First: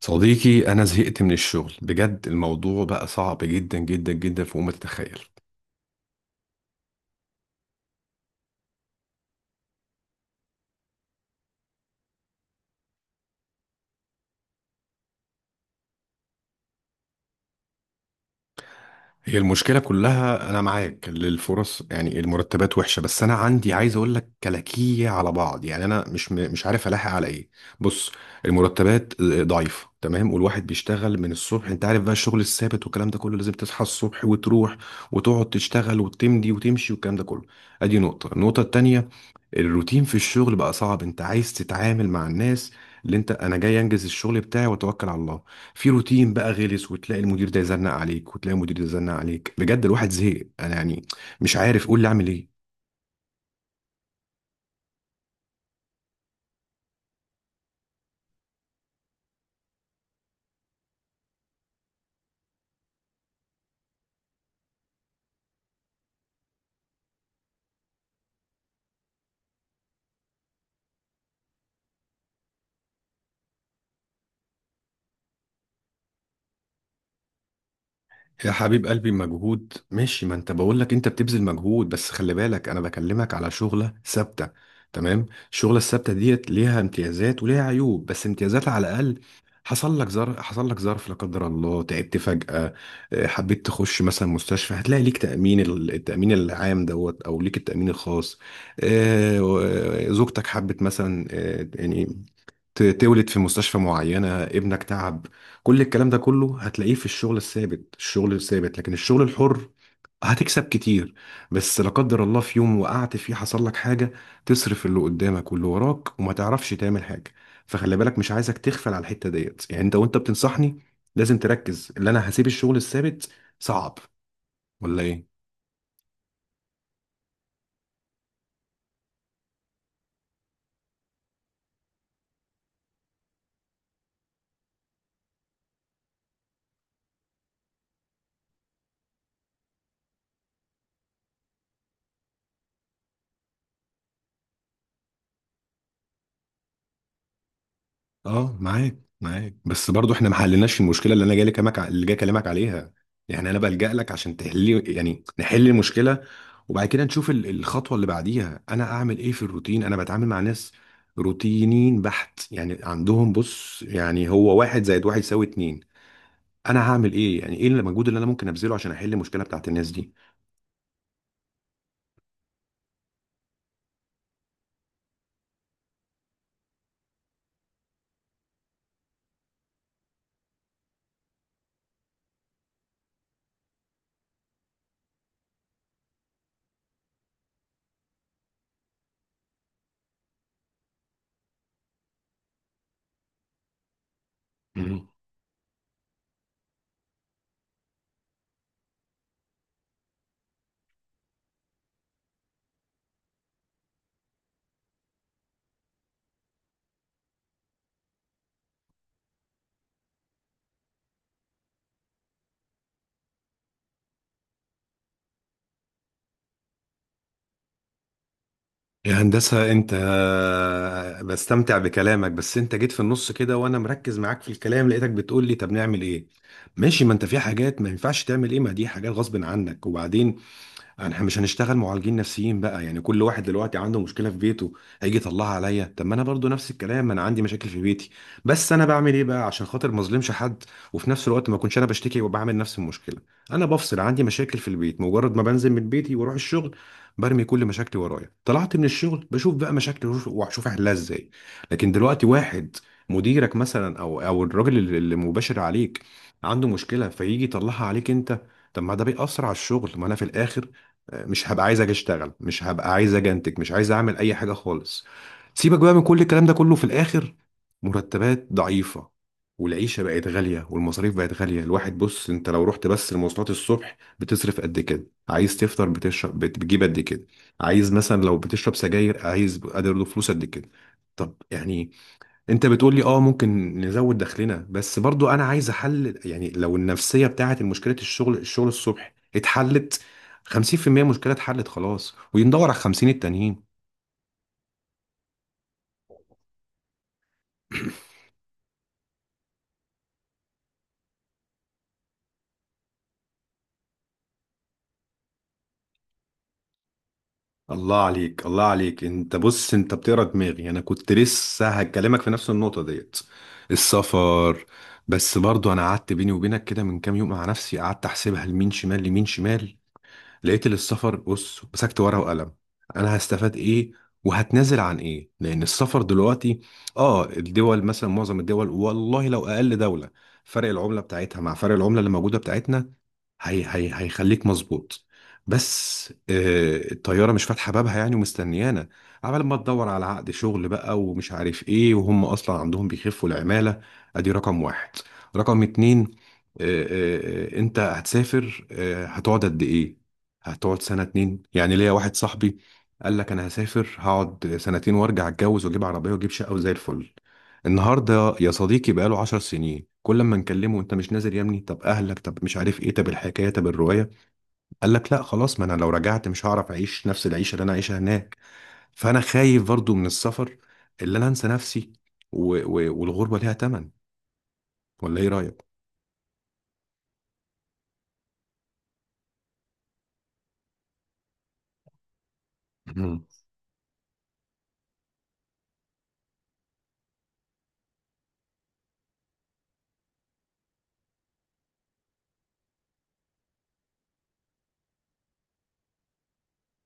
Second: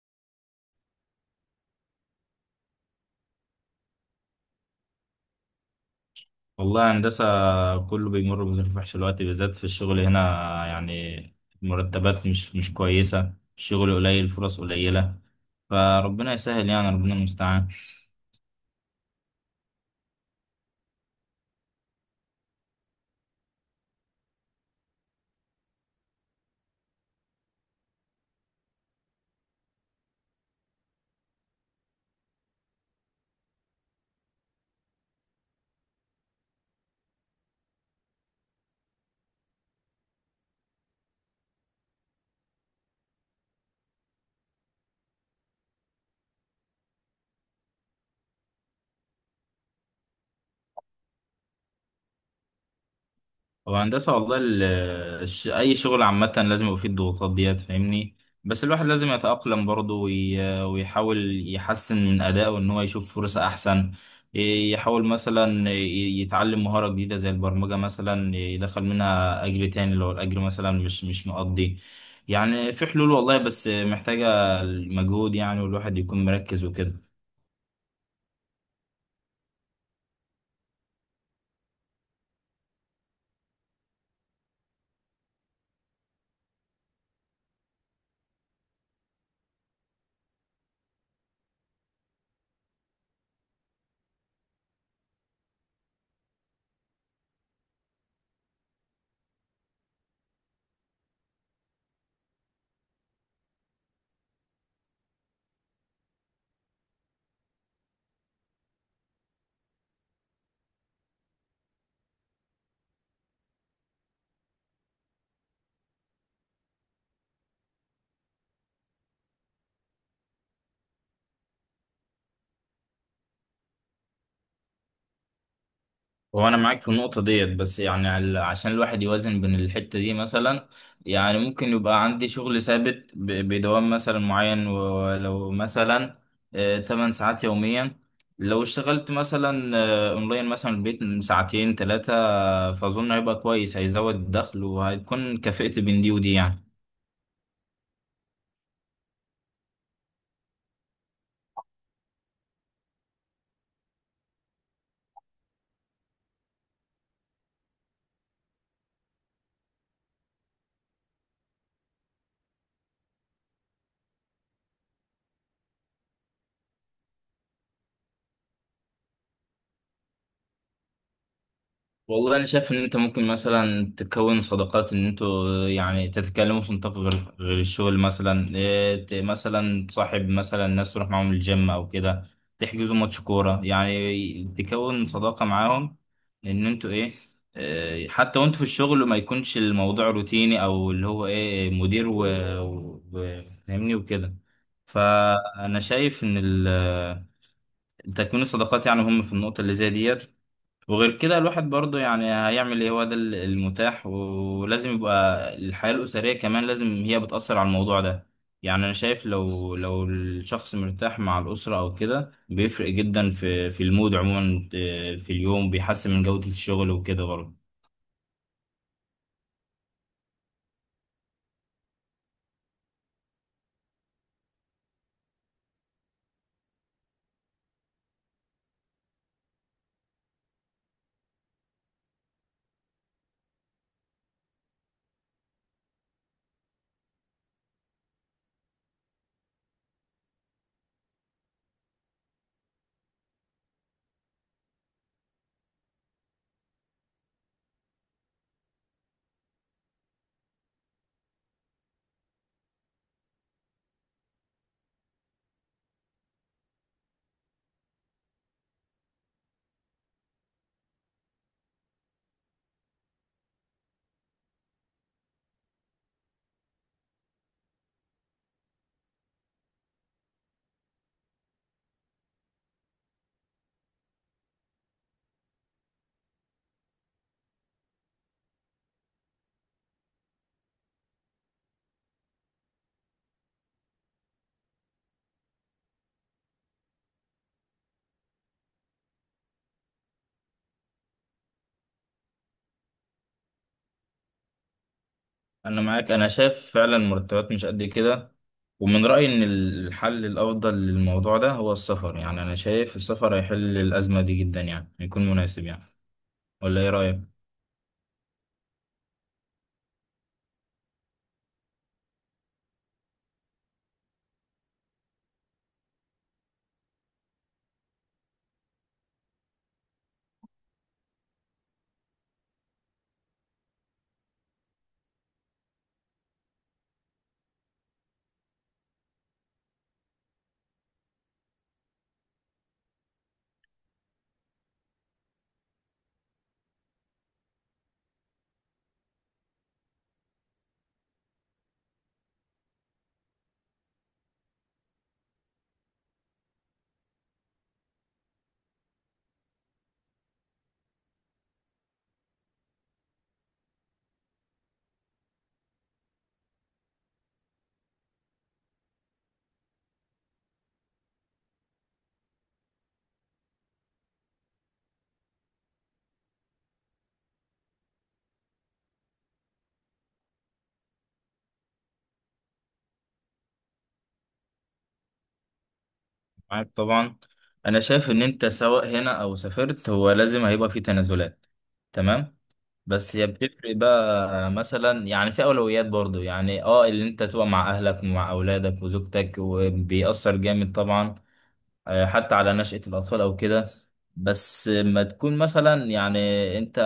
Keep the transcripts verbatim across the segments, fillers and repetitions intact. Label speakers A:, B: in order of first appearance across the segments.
A: صديقي أنا زهقت من الشغل بجد. الموضوع بقى صعب جدا جدا جدا فوق ما تتخيل.
B: والله هندسة، كله بيمر بظروف وحشة دلوقتي بالذات في الشغل هنا. يعني المرتبات مش مش كويسة، الشغل قليل، الفرص قليلة. فربنا يسهل، يعني ربنا المستعان.
A: هي المشكلة كلها، أنا معاك للفرص، يعني المرتبات وحشة، بس أنا عندي عايز أقول لك كلاكية على بعض، يعني أنا مش م- مش عارف ألاحق على إيه. بص، المرتبات ضعيفة تمام، والواحد بيشتغل من الصبح، أنت عارف بقى الشغل الثابت والكلام ده كله، لازم تصحى الصبح وتروح وتقعد تشتغل وتمدي وتمشي والكلام ده كله. أدي نقطة. النقطة التانية، الروتين في الشغل بقى صعب. انت عايز تتعامل مع الناس، اللي انت انا جاي انجز الشغل بتاعي واتوكل على الله، في روتين بقى غلس، وتلاقي المدير ده يزنق عليك وتلاقي المدير ده يزنق عليك، بجد الواحد زهق. انا يعني مش عارف، قول لي اعمل ايه.
B: هو هندسة والله، ال- الش- أي شغل عامة لازم يبقى فيه الضغوطات ديت، فاهمني؟ بس الواحد لازم يتأقلم برضه وي- ويحاول يحسن من أدائه إن هو يشوف فرصة أحسن. ي- يحاول مثلا ي- يتعلم مهارة جديدة زي البرمجة مثلا، يدخل منها أجر تاني لو الأجر مثلا مش مش مقضي. يعني في حلول والله، بس محتاجة المجهود يعني، والواحد يكون مركز وكده.
A: يا حبيب قلبي، مجهود ماشي، ما انت بقول لك انت بتبذل مجهود، بس خلي بالك انا بكلمك على شغلة ثابتة. تمام. الشغلة الثابتة ديت ليها امتيازات وليها عيوب، بس امتيازات على الاقل. حصل لك ظرف، حصل لك ظرف لا قدر الله، تعبت فجأة، اه، حبيت تخش مثلا مستشفى، هتلاقي ليك تأمين، ال- التأمين العام دوت، او ليك التأمين الخاص. اه، و- اه، زوجتك حبت مثلا، اه، يعني ت- تولد في مستشفى معينة، ابنك تعب. كل الكلام ده كله هتلاقيه في الشغل الثابت، الشغل الثابت. لكن الشغل الحر، هتكسب كتير، بس لا قدر الله في يوم وقعت فيه، حصل لك حاجة، تصرف اللي قدامك واللي وراك، وما تعرفش تعمل حاجة. فخلي بالك، مش عايزك تغفل على الحتة ديت، يعني انت وانت بتنصحني لازم تركز، اللي انا هسيب الشغل الثابت صعب ولا ايه؟
B: هو انا معاك في النقطه ديت، بس يعني عل- عشان الواحد يوازن بين الحته دي مثلا. يعني ممكن يبقى عندي شغل ثابت ب- بدوام مثلا معين، ولو مثلا آه، 8 ساعات يوميا. لو اشتغلت مثلا آه، اونلاين مثلا البيت من ساعتين ثلاثه، فاظن هيبقى كويس، هيزود الدخل، وهتكون كفئت بين دي ودي يعني.
A: اه معاك معاك، بس برضو احنا ما حلناش المشكله اللي انا جاي لك، اللي جاي اكلمك عليها. يعني انا بلجأ لك عشان تحلي، يعني نحل المشكله، وبعد كده نشوف ال- الخطوه اللي بعديها. انا اعمل ايه في الروتين؟ انا بتعامل مع ناس روتينيين بحت، يعني عندهم، بص يعني هو، واحد زائد واحد يساوي اتنين. انا هعمل ايه؟ يعني ايه المجهود اللي انا ممكن ابذله عشان احل المشكله بتاعت الناس دي؟
B: والله انا شايف ان انت ممكن مثلا تكون صداقات، ان انتوا يعني تتكلموا في نطاق غير غير الشغل، مثلا إيه، ت- مثلا تصاحب مثلا ناس تروح معاهم الجيم او كده، تحجزوا ماتش كوره، يعني تكون صداقه معاهم. ان انتوا ايه. إيه، حتى وانتوا في الشغل ما يكونش الموضوع روتيني، او اللي هو ايه مدير و و- و- فاهمني وكده. فانا شايف ان ال- تكوين الصداقات يعني هم في النقطه اللي زي ديت. وغير كده الواحد برضه يعني هيعمل ايه، هو ده ال- المتاح. ولازم يبقى الحياة الأسرية كمان، لازم هي بتأثر على الموضوع ده. يعني أنا شايف لو لو الشخص مرتاح مع الأسرة أو كده بيفرق جدا في في المود عموما آه، في اليوم، بيحسن من جودة الشغل وكده برضه.
A: يا هندسة، أنت بستمتع بكلامك، بس أنت جيت في النص كده وأنا مركز معاك في الكلام، لقيتك بتقول لي طب نعمل إيه؟ ماشي، ما أنت في حاجات ما ينفعش تعمل إيه، ما دي حاجات غصب عنك. وبعدين احنا مش هنشتغل معالجين نفسيين بقى، يعني كل واحد دلوقتي عنده مشكله في بيته، هيجي يطلعها عليا. طب ما انا برضو نفس الكلام، انا عندي مشاكل في بيتي، بس انا بعمل ايه بقى عشان خاطر ما اظلمش حد، وفي نفس الوقت ما اكونش انا بشتكي وبعمل نفس المشكله. انا بفصل، عندي مشاكل في البيت، مجرد ما بنزل من بيتي واروح الشغل برمي كل مشاكلي ورايا، طلعت من الشغل بشوف بقى مشاكلي وأشوف- واشوف احلها ازاي. لكن دلوقتي واحد، مديرك مثلا او او الراجل اللي اللي مباشر عليك، عنده مشكله فيجي يطلعها عليك انت، طب ما ده بيأثر على الشغل، ما انا في الاخر مش هبقى عايز اجي اشتغل، مش هبقى عايز اجي انتج، مش عايز اعمل اي حاجه خالص. سيبك بقى من كل الكلام ده كله، في الاخر مرتبات ضعيفه، والعيشه بقت غاليه والمصاريف بقت غاليه. الواحد بص، انت لو رحت بس المواصلات الصبح بتصرف قد كده، عايز تفطر، بتشرب، بت- بتجيب قد كده، عايز مثلا لو بتشرب سجاير عايز قادر له فلوس قد كده. طب يعني انت بتقول لي اه ممكن نزود دخلنا، بس برضو انا عايز احل، يعني لو النفسيه بتاعت مشكله الشغل الشغل الصبح اتحلت، خمسين في المية مشكله اتحلت خلاص، وندور على خمسين التانيين.
B: أنا معاك، أنا شايف فعلا مرتبات مش قد كده. ومن رأيي إن الحل الأفضل للموضوع ده هو السفر. يعني أنا شايف السفر هيحل الأزمة دي جدا، يعني يكون مناسب يعني. ولا إيه رأيك؟
A: الله عليك، الله عليك. انت بص، انت بتقرا دماغي، انا كنت لسه هكلمك في نفس النقطه ديت، السفر. بس برضو انا قعدت بيني وبينك كده من كام يوم مع نفسي، قعدت احسبها لمين شمال لمين شمال. لقيت إن السفر، بص مسكت ورقة وقلم، أنا هستفاد إيه وهتنازل عن إيه؟ لأن السفر دلوقتي، آه الدول مثلا، معظم الدول والله لو أقل دولة، فرق العملة بتاعتها مع فرق العملة اللي موجودة بتاعتنا هي هي، هيخليك مظبوط. بس آه الطيارة مش فاتحة بابها يعني ومستنيانا، عمال ما تدور على عقد شغل بقى ومش عارف إيه، وهم أصلا عندهم بيخفوا العمالة. أدي رقم واحد. رقم اتنين، آه، آه، آه، انت هتسافر، آه، هتقعد قد ايه؟ هتقعد سنة اتنين؟ يعني ليا واحد صاحبي قال لك انا هسافر هقعد سنتين وارجع اتجوز واجيب عربية واجيب شقة وزي الفل. النهاردة يا صديقي بقاله عشر سنين، كل ما نكلمه انت مش نازل يا ابني، طب اهلك، طب مش عارف ايه، طب الحكاية طب الرواية، قال لك لا خلاص، ما انا لو رجعت مش هعرف اعيش نفس العيشة اللي انا عايشها هناك. فانا خايف برضو من السفر، اللي انا انسى نفسي، و... و... والغربة ليها تمن، ولا ايه رأيك؟
B: معاك طبعا، انا شايف ان انت سواء هنا او سافرت هو لازم هيبقى في تنازلات. تمام. بس هي بتفرق بقى مثلا يعني، في اولويات برضو يعني اه اللي انت تبقى مع اهلك ومع اولادك وزوجتك، وبيأثر جامد طبعا. آه، حتى على نشأة الأطفال أو كده. بس ما تكون مثلا يعني أنت،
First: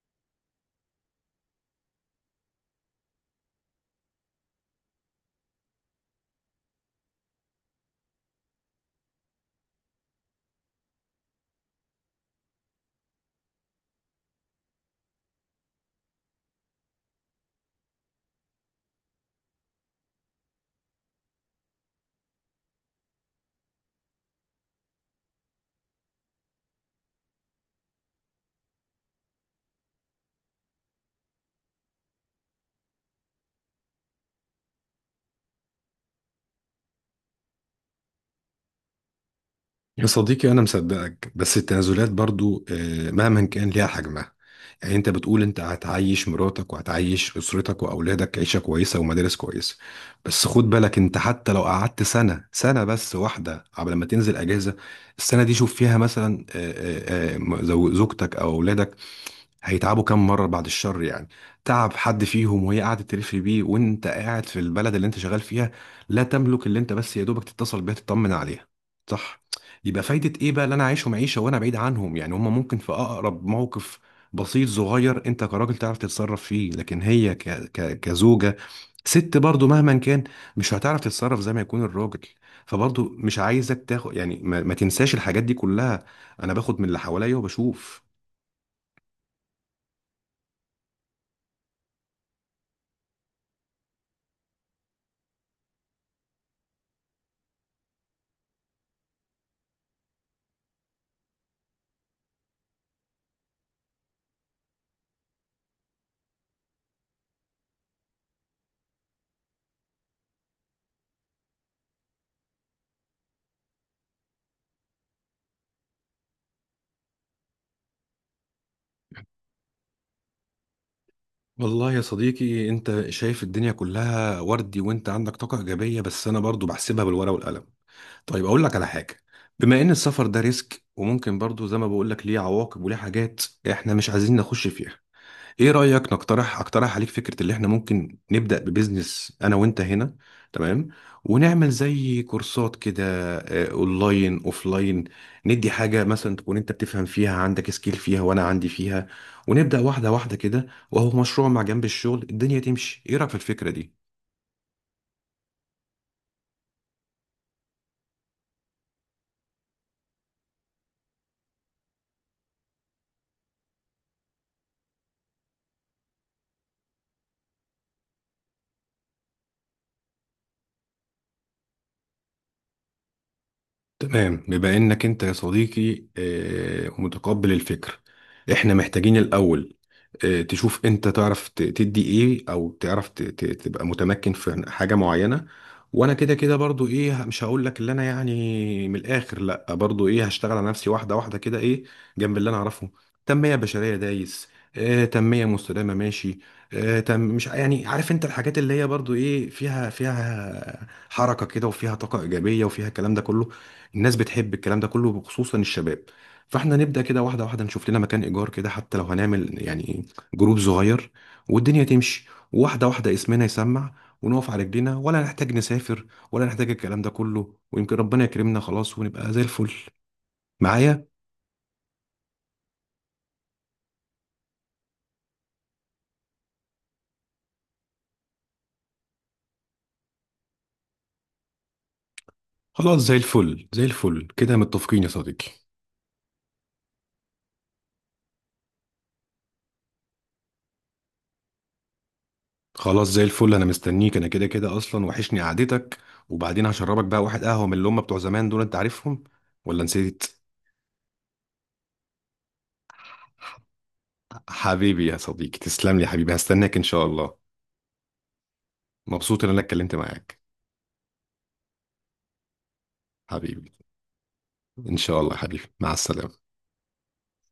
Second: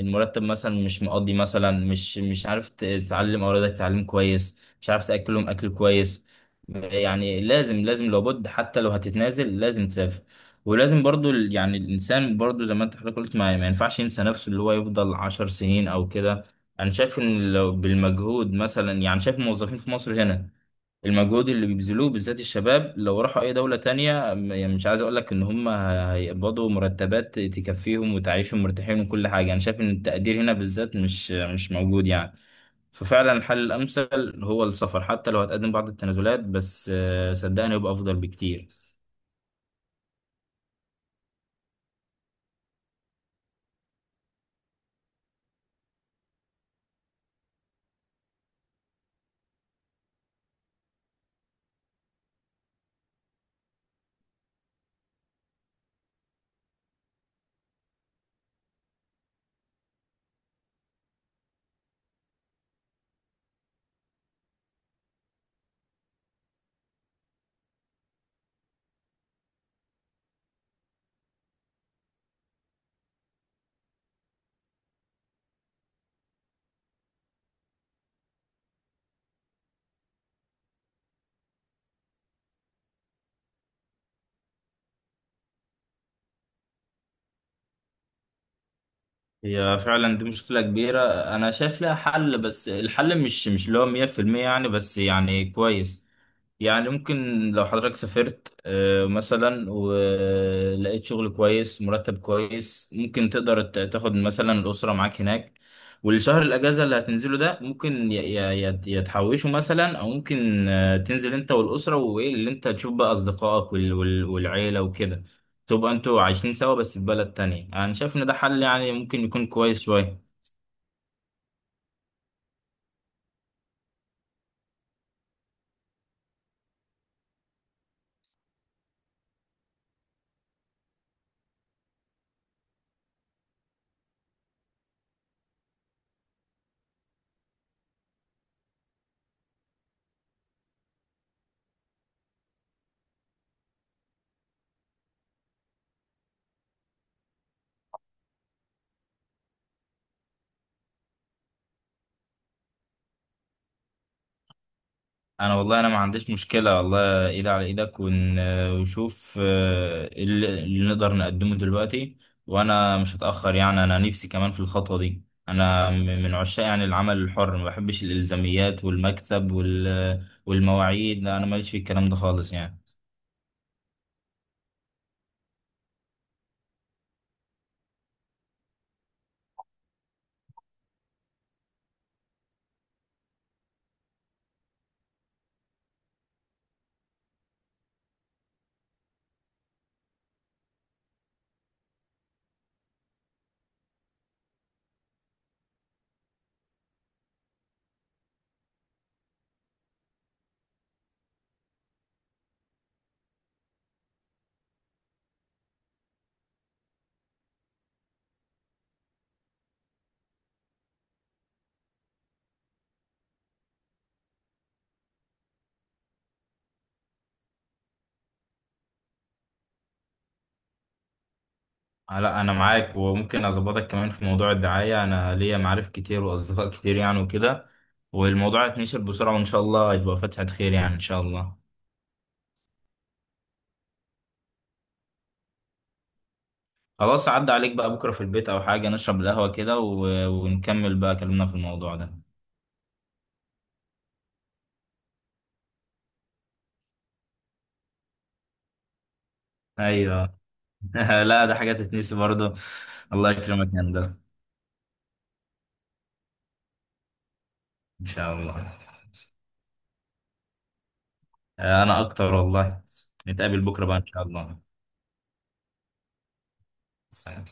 B: المرتب مثلا مش مقضي مثلا، مش مش عارف ت- تعلم أولادك تعليم كويس، مش عارف تأكلهم أكل كويس. يعني لازم لازم لابد، حتى لو هتتنازل لازم تسافر. ولازم برضو ال- يعني الإنسان برضو زي ما أنت حضرتك قلت، ما, ما ينفعش ينسى نفسه، اللي هو يفضل عشر سنين أو كده. أنا شايف إن لو بالمجهود مثلا، يعني شايف الموظفين في مصر هنا، المجهود اللي بيبذلوه بالذات الشباب لو راحوا اي دولة تانية م- يعني مش عايز اقول لك ان هم ه- هيقبضوا مرتبات تكفيهم وتعيشهم مرتاحين وكل حاجة. انا شايف ان التقدير هنا بالذات مش مش موجود يعني. ففعلا الحل الامثل هو السفر، حتى لو هتقدم بعض التنازلات، بس آه، صدقني يبقى افضل بكتير.
A: يا صديقي أنا مصدقك، بس التنازلات برضو آه، مهما كان ليها حجمها. يعني أنت بتقول أنت هتعيش مراتك وهتعيش أسرتك وأولادك عيشة كويسة ومدارس كويسة، بس خد بالك أنت حتى لو قعدت سنة، سنة بس واحدة قبل ما تنزل أجازة، السنة دي شوف فيها مثلا، آه، آه، آه، زو- زوجتك أو أولادك هيتعبوا كام مرة بعد الشر يعني. تعب حد فيهم وهي قاعدة تلف بيه وانت قاعد في البلد اللي انت شغال فيها، لا تملك اللي انت بس يا دوبك تتصل بيها تطمن عليها، صح؟ يبقى فايدة ايه بقى اللي انا عايشهم عيشة وانا بعيد عنهم؟ يعني هما ممكن في اقرب موقف بسيط صغير انت كراجل تعرف تتصرف فيه، لكن هي ك... ك... كزوجة، ست برضو مهما كان مش هتعرف تتصرف زي ما يكون الراجل. فبرضو مش عايزك تاخد يعني، ما, ما تنساش الحاجات دي كلها، انا باخد من اللي حواليا وبشوف.
B: هي فعلا دي مشكلة كبيرة. أنا شايف لها حل، بس الحل مش مش اللي هو مية في المية يعني، بس يعني كويس. يعني ممكن، لو حضرتك سافرت آه، مثلا ولقيت شغل كويس مرتب كويس، ممكن تقدر ت- تاخد مثلا الأسرة معاك هناك. والشهر الأجازة اللي هتنزله ده ممكن ي- ي- ي- يتحوشه مثلا، أو ممكن آه، تنزل أنت والأسرة، وإيه اللي أنت تشوف بقى أصدقائك وال- وال- والعيلة وكده. تبقى انتوا عايشين سوا بس في بلد تانية. انا شايف ان ده حل يعني، ممكن يكون كويس شوية.
A: والله يا صديقي انت شايف الدنيا كلها وردي وانت عندك طاقة ايجابية، بس انا برضو بحسبها بالورقة والقلم. طيب اقول لك على حاجة، بما ان السفر ده ريسك وممكن برضو زي ما بقول لك ليه عواقب وليه حاجات احنا مش عايزين نخش فيها، ايه رأيك نقترح، اقترح عليك فكرة اللي احنا ممكن نبدأ ببزنس انا وانت هنا. تمام؟ ونعمل زي كورسات كده، آه، اونلاين اوفلاين، ندي حاجة مثلا تكون انت بتفهم فيها عندك سكيل فيها وانا عندي فيها، ونبدأ واحدة واحدة كده، وهو مشروع مع جنب الشغل، الدنيا تمشي. ايه رأيك في الفكرة دي؟
B: انا والله انا ما عنديش مشكلة والله، ايد على ايدك ون- ونشوف آه، اللي اللي نقدر نقدمه دلوقتي. وانا مش هتأخر يعني، انا نفسي كمان في الخطوة دي. انا م- من عشاق يعني العمل الحر، ما بحبش الالزاميات والمكتب وال- والمواعيد. لا انا ماليش في الكلام ده خالص يعني.
A: تمام. بما انك انت يا صديقي آه، متقبل الفكر، احنا محتاجين الاول آه، تشوف انت تعرف ت- تدي ايه، او تعرف ت- ت- تبقى متمكن في حاجة معينة. وانا كده كده برضو ايه، مش هقول لك اللي انا يعني من الاخر، لا برضو ايه هشتغل على نفسي واحدة واحدة كده ايه، جنب اللي انا اعرفه. تنمية بشرية دايس، آه، تنمية مستدامة ماشي، آه، تم، مش يعني عارف انت الحاجات اللي هي برضو ايه فيها، فيها حركة كده وفيها طاقة ايجابية وفيها الكلام ده كله، الناس بتحب الكلام ده كله وخصوصا الشباب. فاحنا نبدأ كده واحدة واحدة، نشوف لنا مكان إيجار كده، حتى لو هنعمل يعني جروب صغير، والدنيا تمشي واحدة واحدة، اسمنا يسمع ونقف على رجلينا، ولا نحتاج نسافر ولا نحتاج الكلام ده كله، ويمكن ربنا يكرمنا خلاص ونبقى زي الفل. معايا؟
B: آه، لا انا معاك، وممكن اظبطك كمان في موضوع الدعاية، انا ليا معارف كتير واصدقاء كتير يعني وكده. والموضوع هيتنشر بسرعة، وان شاء الله هيبقى فتحة خير يعني ان شاء الله.
A: خلاص زي الفل، زي الفل كده، متفقين يا صديقي.
B: خلاص، عدى عليك بقى بكرة في البيت او حاجة، نشرب القهوة كده و... ونكمل بقى كلامنا في الموضوع ده.
A: خلاص زي الفل، انا مستنيك، انا كده كده اصلا وحشني قعدتك، وبعدين هشربك بقى واحد قهوة من اللي هم بتوع زمان دول، انت عارفهم ولا نسيت؟
B: ايوه. لا ده حاجة تتنسي برضه. الله يكرمك يا هندسة،
A: حبيبي يا صديقي، تسلم لي يا حبيبي، هستناك إن شاء الله.
B: ان شاء الله.
A: مبسوط إن أنا اتكلمت معاك.
B: آه، انا اكتر والله. نتقابل
A: حبيبي،
B: بكرة بقى ان شاء الله.
A: إن شاء الله يا حبيبي، مع السلامة.
B: سلام.